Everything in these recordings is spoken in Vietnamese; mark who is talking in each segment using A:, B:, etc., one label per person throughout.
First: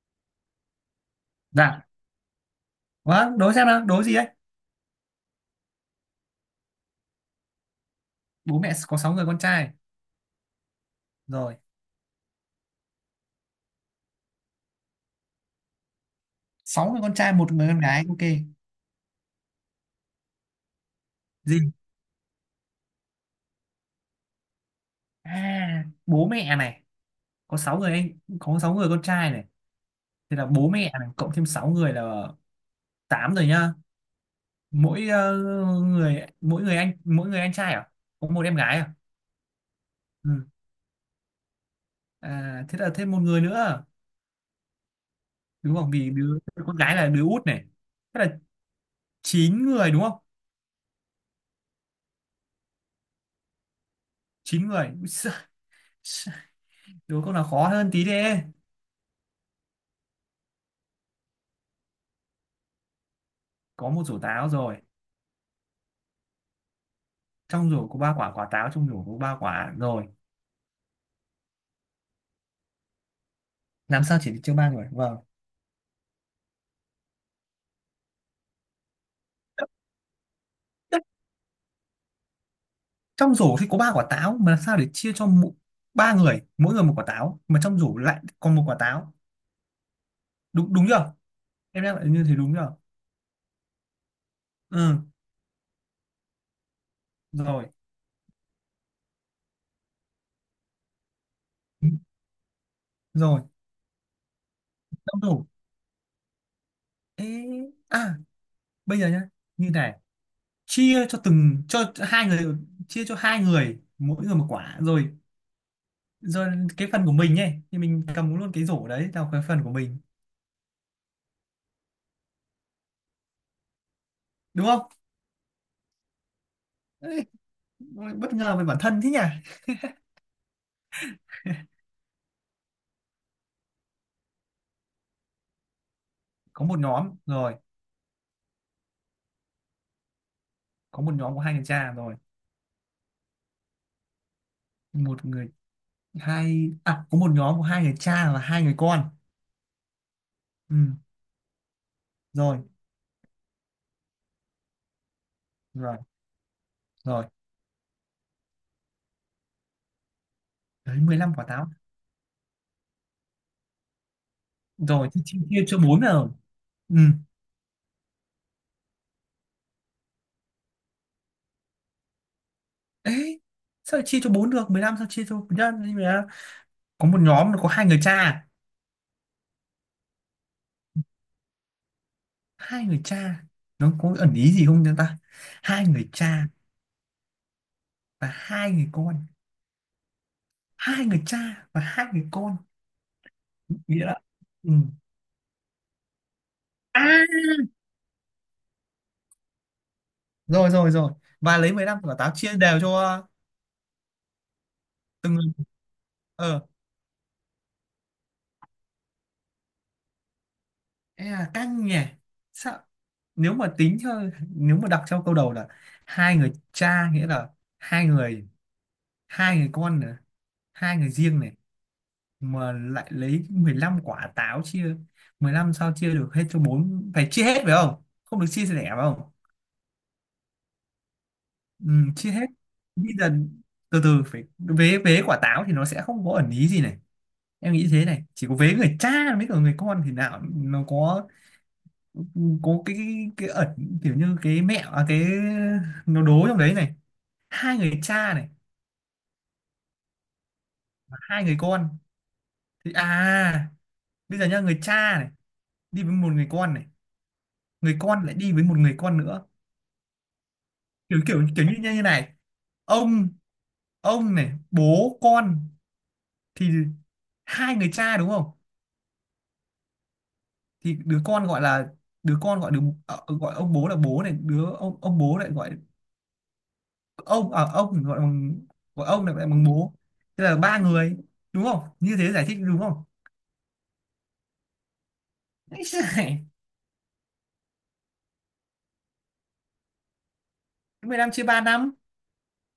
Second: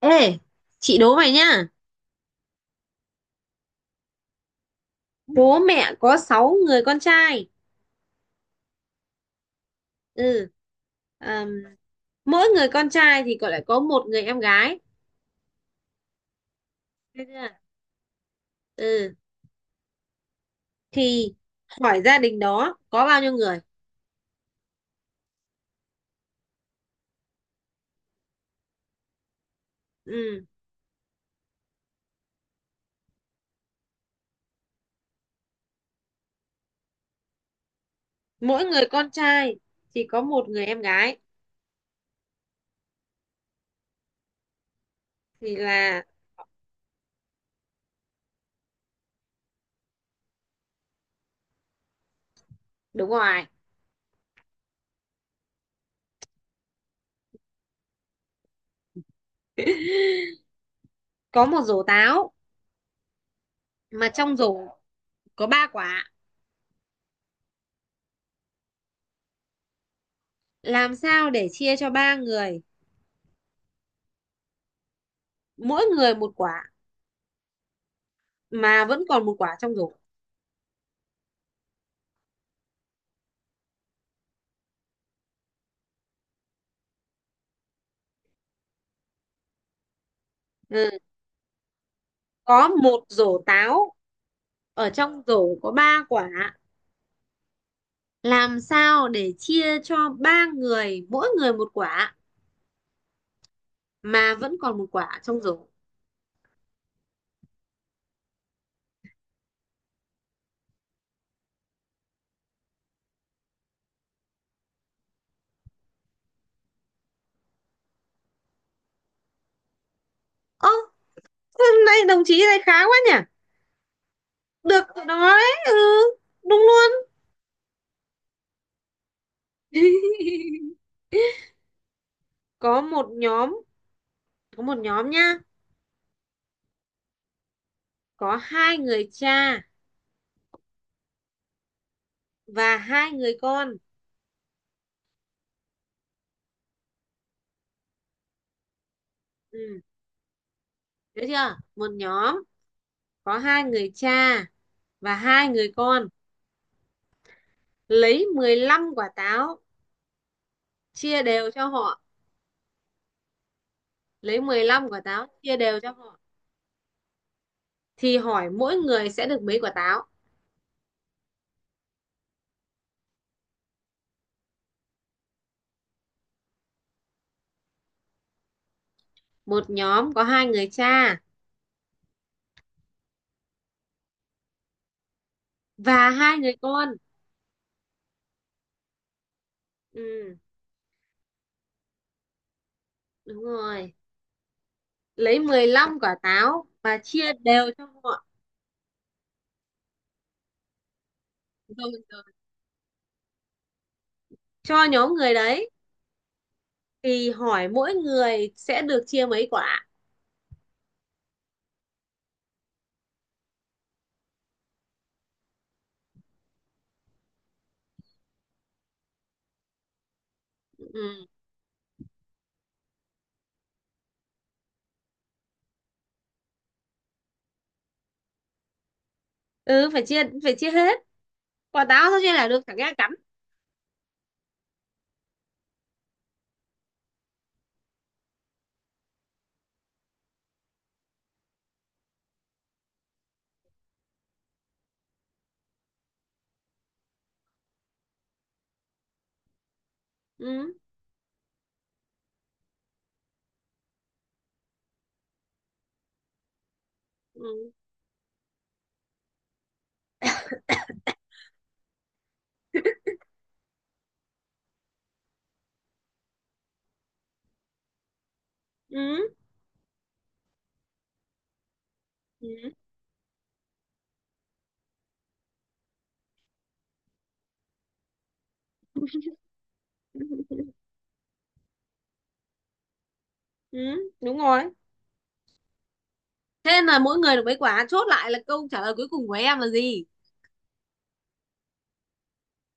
A: Ê, chị đố mày nhá.
B: Dạ, vâng, đố xem nào, đố gì đấy?
A: Bố mẹ có 6 người con trai.
B: Bố mẹ có 6 người con trai.
A: Ừ. Ờm,
B: Rồi,
A: Mỗi người con trai thì còn lại có một người em gái.
B: 6 người con
A: Được
B: trai,
A: chưa?
B: một người con gái, ok.
A: Ừ. Thì
B: Gì?
A: hỏi gia đình đó có bao nhiêu người?
B: À, bố mẹ này, có 6 người anh, có 6 người con trai này. Thì
A: Ừ.
B: là bố mẹ này, cộng thêm 6 người là 8 rồi nhá. Mỗi ờ, người mỗi người anh trai à? Có một em
A: Mỗi
B: gái
A: người
B: à?
A: con trai chỉ có
B: Ừ.
A: một người em gái.
B: À, thế là thêm một người nữa.
A: Thì
B: Đúng không?
A: là
B: Vì đứa con gái là đứa út này. Thế là 9 người đúng không?
A: đúng rồi.
B: Chín người. Ui giời, đố câu nào khó hơn tí đi.
A: Có một rổ táo
B: Có một
A: mà
B: rổ
A: trong
B: táo
A: rổ
B: rồi,
A: có ba quả.
B: trong rổ có ba quả, rồi
A: Làm sao để chia cho ba người
B: làm sao được chia ba người, vâng,
A: mỗi người một quả mà vẫn còn một quả trong rổ?
B: trong rổ thì có ba quả táo, mà làm sao để chia cho ba người, mỗi người một quả táo mà trong rổ lại còn một quả táo, đúng đúng
A: Ừ.
B: chưa? Em đang lại như thế đúng
A: Có
B: chưa?
A: một rổ táo, ở
B: Ừ,
A: trong rổ có ba quả,
B: rồi
A: làm sao để chia cho ba người mỗi người một quả
B: rồi,
A: mà vẫn còn một quả
B: trong
A: trong
B: rổ.
A: rổ?
B: Ê, à, bây giờ nhá, như này, chia cho từng cho hai người, chia cho hai người mỗi người một quả rồi, rồi cái phần của mình ấy thì mình cầm luôn cái rổ đấy là cái phần của mình,
A: Ơ, hôm nay đồng chí này khá quá nhỉ.
B: đúng
A: Được đó. Đấy, ừ, đúng luôn.
B: không? Ôi, bất ngờ về bản thân thế nhỉ.
A: có một nhóm có một nhóm nhá.
B: Có một nhóm rồi,
A: Có hai người cha
B: có một nhóm của hai người cha rồi,
A: và hai người con.
B: một người hai à có một nhóm của hai người cha và hai người con.
A: Ừ.
B: Ừ.
A: Được chưa? Một nhóm
B: Rồi
A: có hai người cha và hai người
B: rồi
A: con,
B: rồi,
A: lấy 15 quả táo
B: đấy mười
A: chia
B: lăm quả
A: đều cho
B: táo
A: họ lấy 15 quả
B: rồi, thì
A: táo
B: chia,
A: chia
B: chia cho
A: đều cho
B: bốn
A: họ,
B: rồi. Ừ.
A: thì hỏi mỗi người sẽ được mấy quả táo?
B: Ấy, sao chia cho bốn được mười lăm, sao chia cho nhân. Nhưng mà có một nhóm là có hai người cha,
A: Một nhóm có hai người cha
B: hai người cha, nó có ẩn ý gì không chúng ta? Hai người
A: và hai
B: cha
A: người con.
B: và hai người con,
A: Ừ,
B: hai người cha và hai người con,
A: đúng rồi.
B: nghĩa là, ừ.
A: Lấy 15 quả táo và
B: À,
A: chia đều cho họ.
B: rồi rồi rồi, và lấy
A: Rồi,
B: 15 quả
A: rồi.
B: táo chia đều cho
A: Cho nhóm người
B: từng người.
A: đấy,
B: Ờ,
A: thì hỏi mỗi người sẽ được chia mấy quả?
B: e là căng nhỉ. Sao, nếu mà tính theo, nếu mà đọc theo câu đầu là hai người cha, nghĩa là hai người, hai người con nữa, hai
A: Ừ,
B: người riêng này, mà lại lấy 15 quả táo chia, 15 sao chia được hết cho bốn, phải chia hết phải không, không được chia sẻ phải không?
A: ừ, phải chia hết. Quả
B: Ừ,
A: táo sao
B: chia
A: chia
B: hết.
A: là được chẳng nghe cắn.
B: Bây giờ, từ từ, phải vế, quả táo thì nó sẽ không có ẩn ý gì này, em nghĩ thế này, chỉ có vế người cha với cả người con thì nào nó có cái ẩn kiểu như cái mẹ à, cái nó đố trong đấy này. Hai người cha này
A: Ừ.
B: và hai người con thì à, bây giờ nhá, người cha này đi với một người con này,
A: Ừ.
B: người con lại đi với một người con nữa, kiểu kiểu kiểu như như này, ông, này bố con thì hai người cha đúng không?
A: Ừ.
B: Thì đứa con gọi là,
A: Ừ.
B: đứa, ờ, gọi ông bố là bố này, đứa, ông bố lại gọi ông, ở ông thì gọi bằng, gọi ông là gọi bằng bố. Thế
A: Ừ.
B: là ba người đúng không, như thế giải thích đúng không?
A: Ừ, đúng rồi.
B: Ấy giời,
A: Thế là mỗi người được mấy quả, chốt lại là câu trả lời cuối cùng của em là gì?
B: 10 năm chia 3 năm.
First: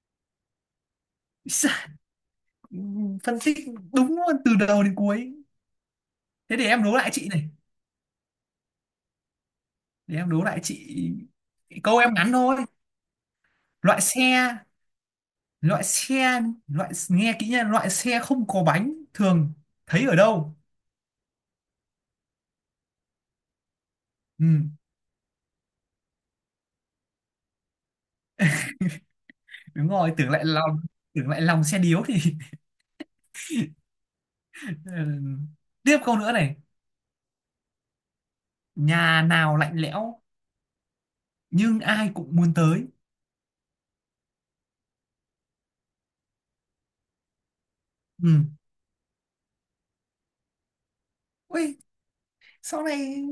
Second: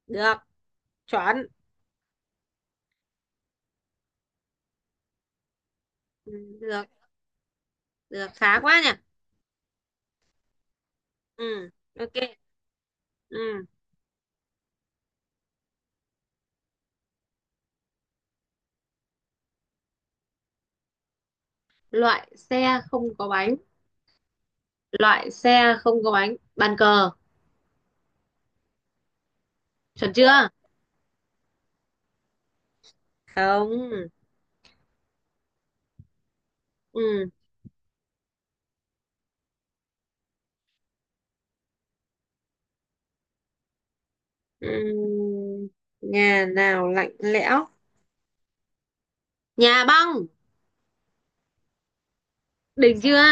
A: Được, chuẩn.
B: Ấy giời, phân tích đúng luôn từ đầu đến cuối.
A: Ừ.
B: Thế để em
A: Được,
B: đố lại chị này,
A: được, khá quá nhỉ.
B: để em đố lại chị,
A: Ừ,
B: câu em
A: ok.
B: ngắn thôi.
A: Ừ.
B: loại xe loại xe Loại, nghe kỹ nha, loại xe không có bánh thường thấy ở đâu?
A: Loại xe không có bánh.
B: Ừ,
A: Loại xe không có bánh. Bàn cờ,
B: đúng
A: chuẩn
B: rồi, tưởng lại
A: chưa?
B: lòng, tưởng lại lòng xe điếu thì
A: Không.
B: Ừ. Tiếp câu nữa này,
A: Ừ.
B: nhà nào lạnh lẽo nhưng ai cũng muốn tới?
A: Ừ. Nhà nào lạnh lẽo?
B: Ừ.
A: Nhà băng.
B: Ui, sau
A: Đỉnh chưa?
B: này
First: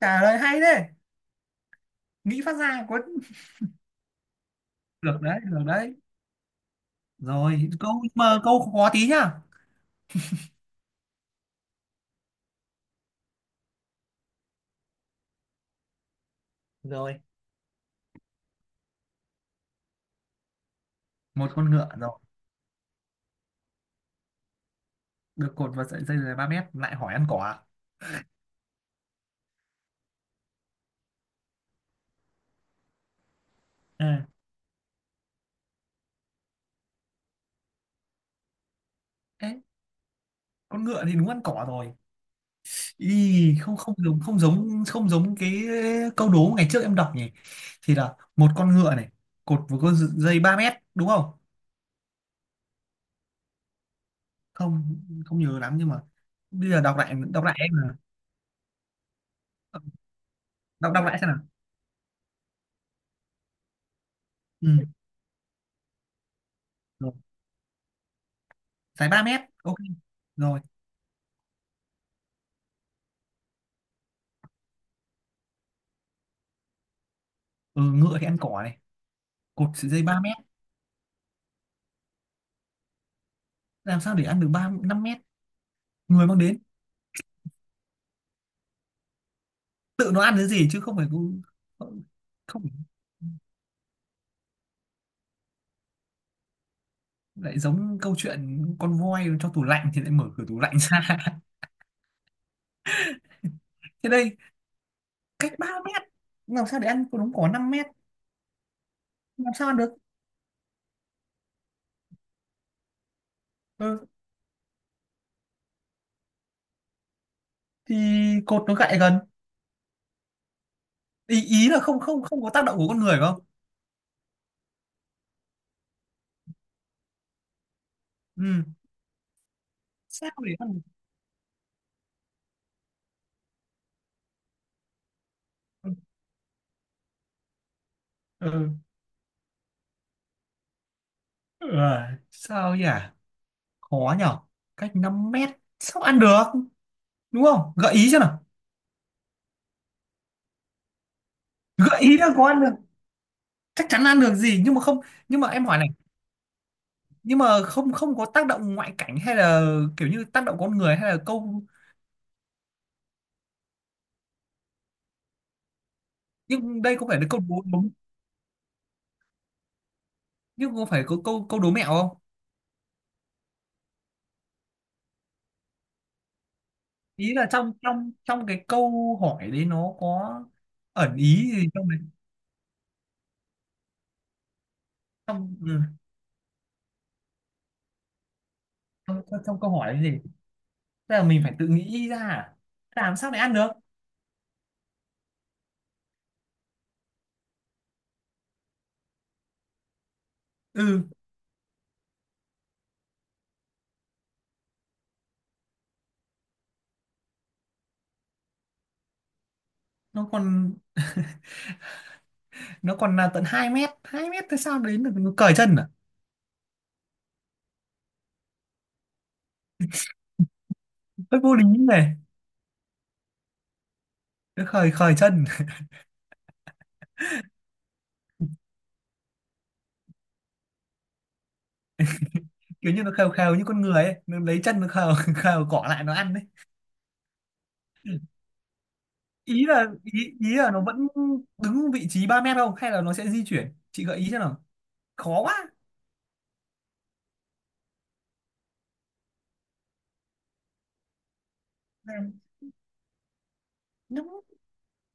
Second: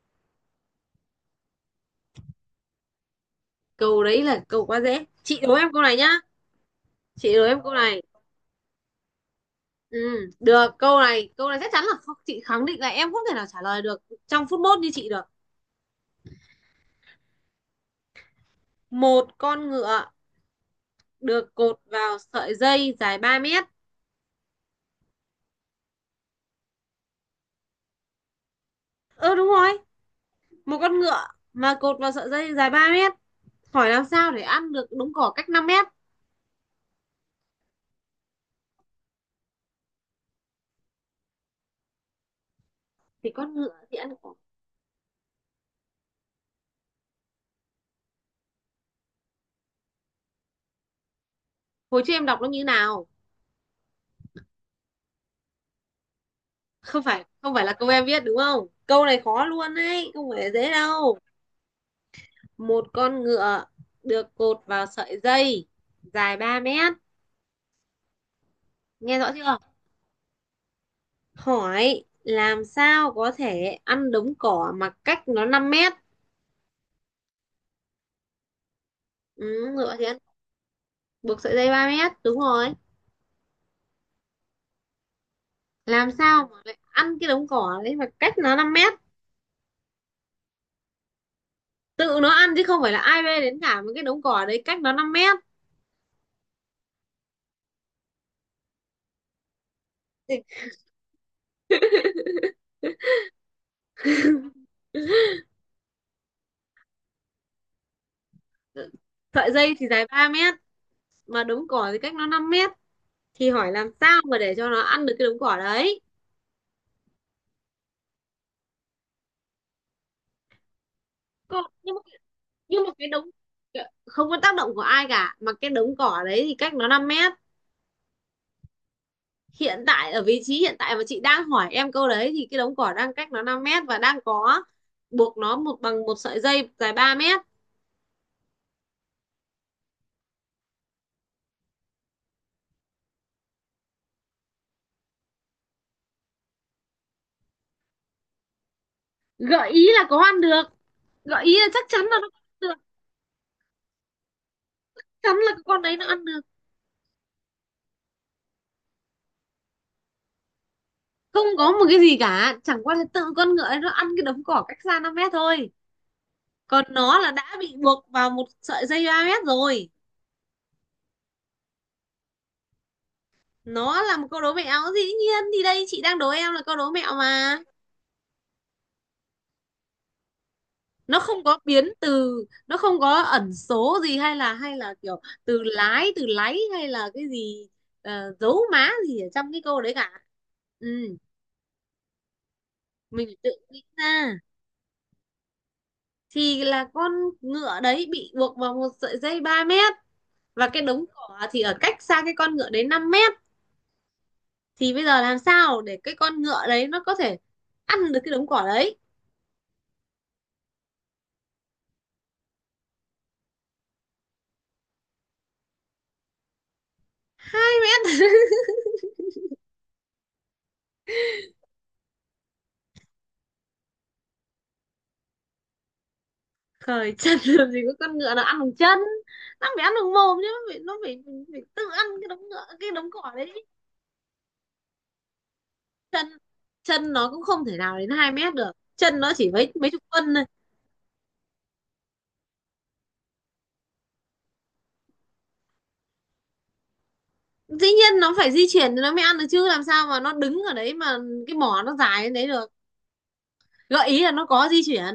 B: trả lời hay đấy, nghĩ phát ra có.
A: Câu đấy là câu quá dễ.
B: Được
A: Chị
B: đấy,
A: đố
B: được
A: em câu
B: đấy,
A: này nhá. Chị đố em
B: rồi
A: câu này.
B: câu mà câu khó tí nhá.
A: Ừ, được, câu này chắc chắn là không, chị khẳng định là em không thể nào trả lời được trong phút mốt như chị được.
B: Rồi,
A: Một con ngựa
B: một
A: được
B: con
A: cột
B: ngựa rồi,
A: vào sợi dây dài 3 mét.
B: được cột vào sợi dây dài 3 mét, lại hỏi ăn cỏ.
A: Ơ, ừ, đúng rồi. Một con ngựa mà cột vào sợi dây dài 3 mét, hỏi làm
B: À,
A: sao để ăn được đống cỏ cách 5 mét.
B: ê, con ngựa thì đúng ăn cỏ rồi. Ý,
A: Thì con
B: không
A: ngựa
B: không
A: thì ăn
B: giống
A: cỏ.
B: không giống không giống cái câu đố ngày trước em đọc nhỉ, thì là một con ngựa này cột vào con dây 3 mét đúng không?
A: Hồi trước em đọc nó như nào?
B: Không không nhớ lắm, nhưng mà bây giờ đọc
A: không
B: lại,
A: phải không phải là
B: em
A: câu
B: là,
A: em viết đúng không? Câu này khó luôn đấy, không phải dễ
B: đọc đọc
A: đâu.
B: lại xem nào.
A: Một con ngựa được cột
B: Ừ.
A: vào sợi dây dài 3 mét,
B: Rồi. Dài
A: nghe
B: 3
A: rõ
B: mét,
A: chưa?
B: ok. Rồi,
A: Hỏi làm sao có thể ăn đống cỏ mà cách nó 5 mét.
B: ừ, ngựa thì ăn cỏ này, cột
A: Ừ,
B: sợi
A: ngựa
B: dây
A: thì ăn,
B: 3 mét,
A: buộc sợi dây 3 mét, đúng rồi.
B: làm sao để ăn được ba 5 mét?
A: Làm
B: Người mang
A: sao mà
B: đến,
A: lại ăn cái đống cỏ đấy mà cách nó 5 mét?
B: tự nó ăn cái gì chứ không phải cứ-
A: Tự nó ăn chứ
B: không
A: không
B: phải-
A: phải là ai bê đến cả, một cái đống cỏ đấy cách nó năm mét.
B: lại giống câu chuyện con voi cho tủ lạnh thì lại mở
A: Thì
B: cửa tủ lạnh ra thế đây, cách 3 mét, làm sao để ăn con đống cỏ 5 mét,
A: ờ, sợi
B: làm sao
A: dây
B: ăn
A: thì
B: được?
A: dài 3 mét mà đống cỏ thì cách nó 5 mét, thì hỏi làm
B: Ừ,
A: sao mà để cho nó ăn được cái đống cỏ đấy.
B: thì cột nó gại gần, ý
A: Còn,
B: ý là
A: nhưng mà,
B: không, không có tác động
A: nhưng
B: của
A: mà
B: con người phải không?
A: không có tác động của ai cả, mà cái đống cỏ đấy thì cách nó 5 mét.
B: Ừ.
A: Hiện tại ở
B: Sao
A: vị
B: để
A: trí
B: ăn
A: hiện
B: được?
A: tại mà chị đang hỏi em câu đấy thì cái đống cỏ đang cách nó 5 mét và đang có buộc nó một
B: Ừ.
A: bằng một sợi dây dài 3 mét.
B: Ừ. Ờ, sao nhỉ, khó nhở, cách 5 mét sao ăn được, đúng không, gợi ý cho nào.
A: Gợi ý là có ăn được. Gợi ý là chắc chắn
B: Gợi
A: là
B: ý
A: nó
B: là
A: ăn
B: có ăn được,
A: được.
B: chắc chắn ăn được gì nhưng mà không.
A: Chắn
B: Nhưng mà
A: là cái
B: em hỏi
A: con
B: này,
A: đấy nó ăn được.
B: nhưng mà không, không có tác động ngoại cảnh hay là kiểu như tác động con người hay là
A: Không
B: câu,
A: có một cái gì cả, chẳng qua là tự con ngựa ấy nó ăn cái đống cỏ cách xa 5 mét thôi.
B: nhưng
A: Còn
B: đây có
A: nó
B: phải là
A: là
B: câu
A: đã
B: đố
A: bị
B: đúng,
A: buộc vào một sợi dây ba mét rồi.
B: nhưng có phải có câu, đố mẹo không?
A: Nó là một câu đố mẹo, dĩ nhiên, thì đây chị đang đố em là câu đố mẹo
B: Ý là
A: mà.
B: trong trong trong cái câu hỏi đấy nó có ẩn
A: Nó không
B: ý
A: có
B: gì
A: biến
B: trong đấy,
A: từ, nó không có ẩn số gì hay là kiểu
B: trong
A: từ
B: ừ,
A: lái từ láy hay là cái gì, dấu má gì
B: trong,
A: ở
B: trong,
A: trong
B: trong
A: cái
B: câu
A: câu đấy
B: hỏi đấy
A: cả.
B: gì,
A: Ừ.
B: tức là mình phải tự nghĩ ra à? Làm
A: Mình
B: sao
A: phải
B: để
A: tự
B: ăn được?
A: nghĩ ra thì là con ngựa đấy bị buộc vào một sợi dây 3 mét, và cái
B: Ừ,
A: đống cỏ thì ở cách xa cái con ngựa đấy 5 mét, thì bây giờ làm sao để cái con ngựa đấy nó có thể ăn được cái đống cỏ đấy?
B: nó còn, nó còn là tận 2 mét, 2 mét thế sao đến được, nó cởi chân à?
A: Hai mét.
B: Hơi vô lý này, nó khởi, chân
A: Khởi chân làm gì có con ngựa nào ăn bằng chân, nó phải ăn bằng mồm chứ, phải tự ăn cái đống ngựa cái
B: kiểu như
A: đống
B: nó khều
A: cỏ
B: khều như
A: đấy.
B: con người ấy, nó lấy chân nó khều khều cỏ lại nó
A: chân
B: ăn đấy.
A: chân nó cũng không thể nào đến hai mét được, chân nó chỉ
B: ý
A: mấy
B: là
A: mấy chục phân
B: ý,
A: thôi.
B: ý là nó vẫn đứng vị trí 3 mét không, hay là nó sẽ di chuyển, chị gợi ý cho nào, khó quá
A: Dĩ nhiên nó phải di chuyển thì nó mới ăn được chứ, làm sao mà nó đứng ở đấy mà cái mỏ nó dài đến
B: làm.
A: đấy được. Gợi ý là
B: Nó
A: nó có di chuyển.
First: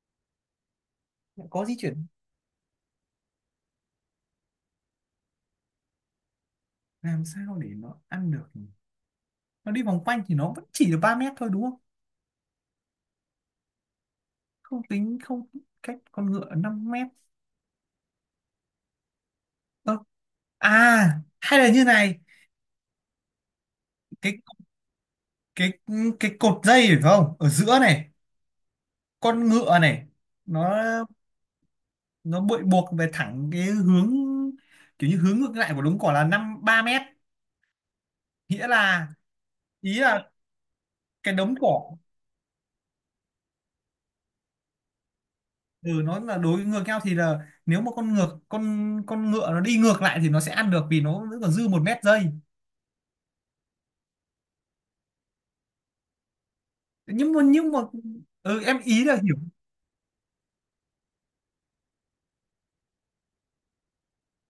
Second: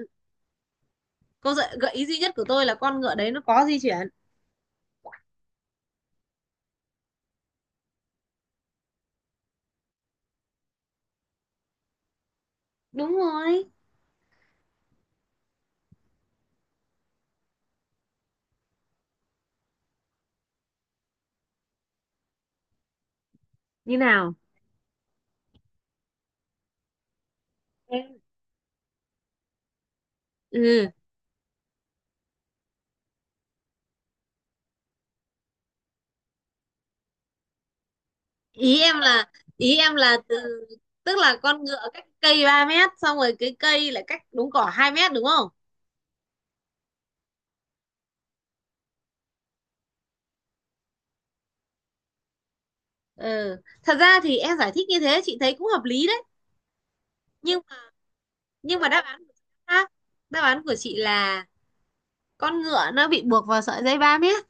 A: Câu
B: có di
A: gợi ý
B: chuyển,
A: duy nhất của tôi là con ngựa đấy nó có di chuyển.
B: làm sao để nó ăn được nhỉ? Nó đi vòng quanh thì nó vẫn chỉ được 3 mét thôi đúng không?
A: Đúng rồi.
B: Không tính không, cách con ngựa 5 mét. Ơ, à hay là như này,
A: Như nào?
B: cái cái cái cột dây phải không ở giữa này,
A: Em-
B: con ngựa này, nó
A: ừ,
B: nó bị buộc về thẳng cái hướng, kiểu như hướng ngược lại của đống cỏ là năm ba mét, nghĩa
A: ý em
B: là,
A: là ý
B: ý
A: em là
B: là
A: từ, tức
B: cái
A: là
B: đống
A: con ngựa
B: cỏ,
A: cách cây 3 mét xong rồi cái cây lại cách đống cỏ 2 mét đúng không?
B: ừ, nó là đối ngược nhau thì là nếu mà con ngựa nó đi ngược lại thì nó sẽ ăn được vì nó vẫn còn dư một mét dây.
A: Ừ, thật ra thì em giải thích như thế chị thấy cũng hợp lý đấy. Nhưng
B: Nhưng
A: mà,
B: mà, ừ, em
A: nhưng mà đáp
B: ý
A: án
B: là
A: của
B: hiểu.
A: chị khác. Đáp án của chị là con ngựa nó bị buộc vào sợi dây 3 mét.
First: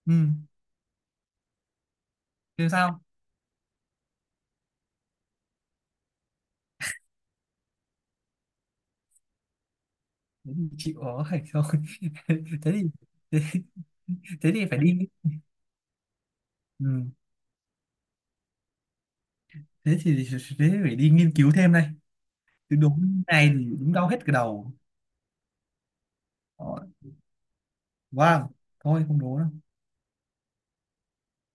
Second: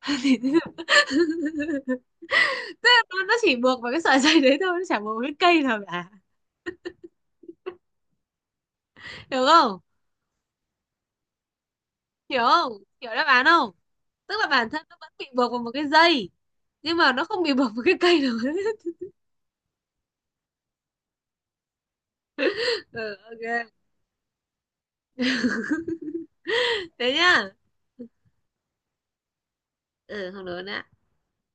B: Ừ,
A: Thì
B: thế sao?
A: nó chỉ buộc vào cái sợi dây đấy thôi, nó chả buộc vào cái cây nào cả, hiểu không?
B: Thế thì chịu ở thôi
A: Hiểu
B: thế
A: không?
B: thì,
A: Hiểu đáp
B: thế,
A: án không? Tức là
B: thế thì
A: bản
B: phải
A: thân nó
B: đi,
A: vẫn bị buộc vào một cái dây,
B: ừ,
A: nhưng mà nó không bị buộc vào cái cây được.
B: thế thì, thế phải đi nghiên cứu thêm đây, cái đố
A: Ừ,
B: này thì
A: ok.
B: đúng đau hết cái đầu. Đó.
A: Thế nhá.
B: Wow, thôi không đố đâu.
A: Ừ, không đúng nữa.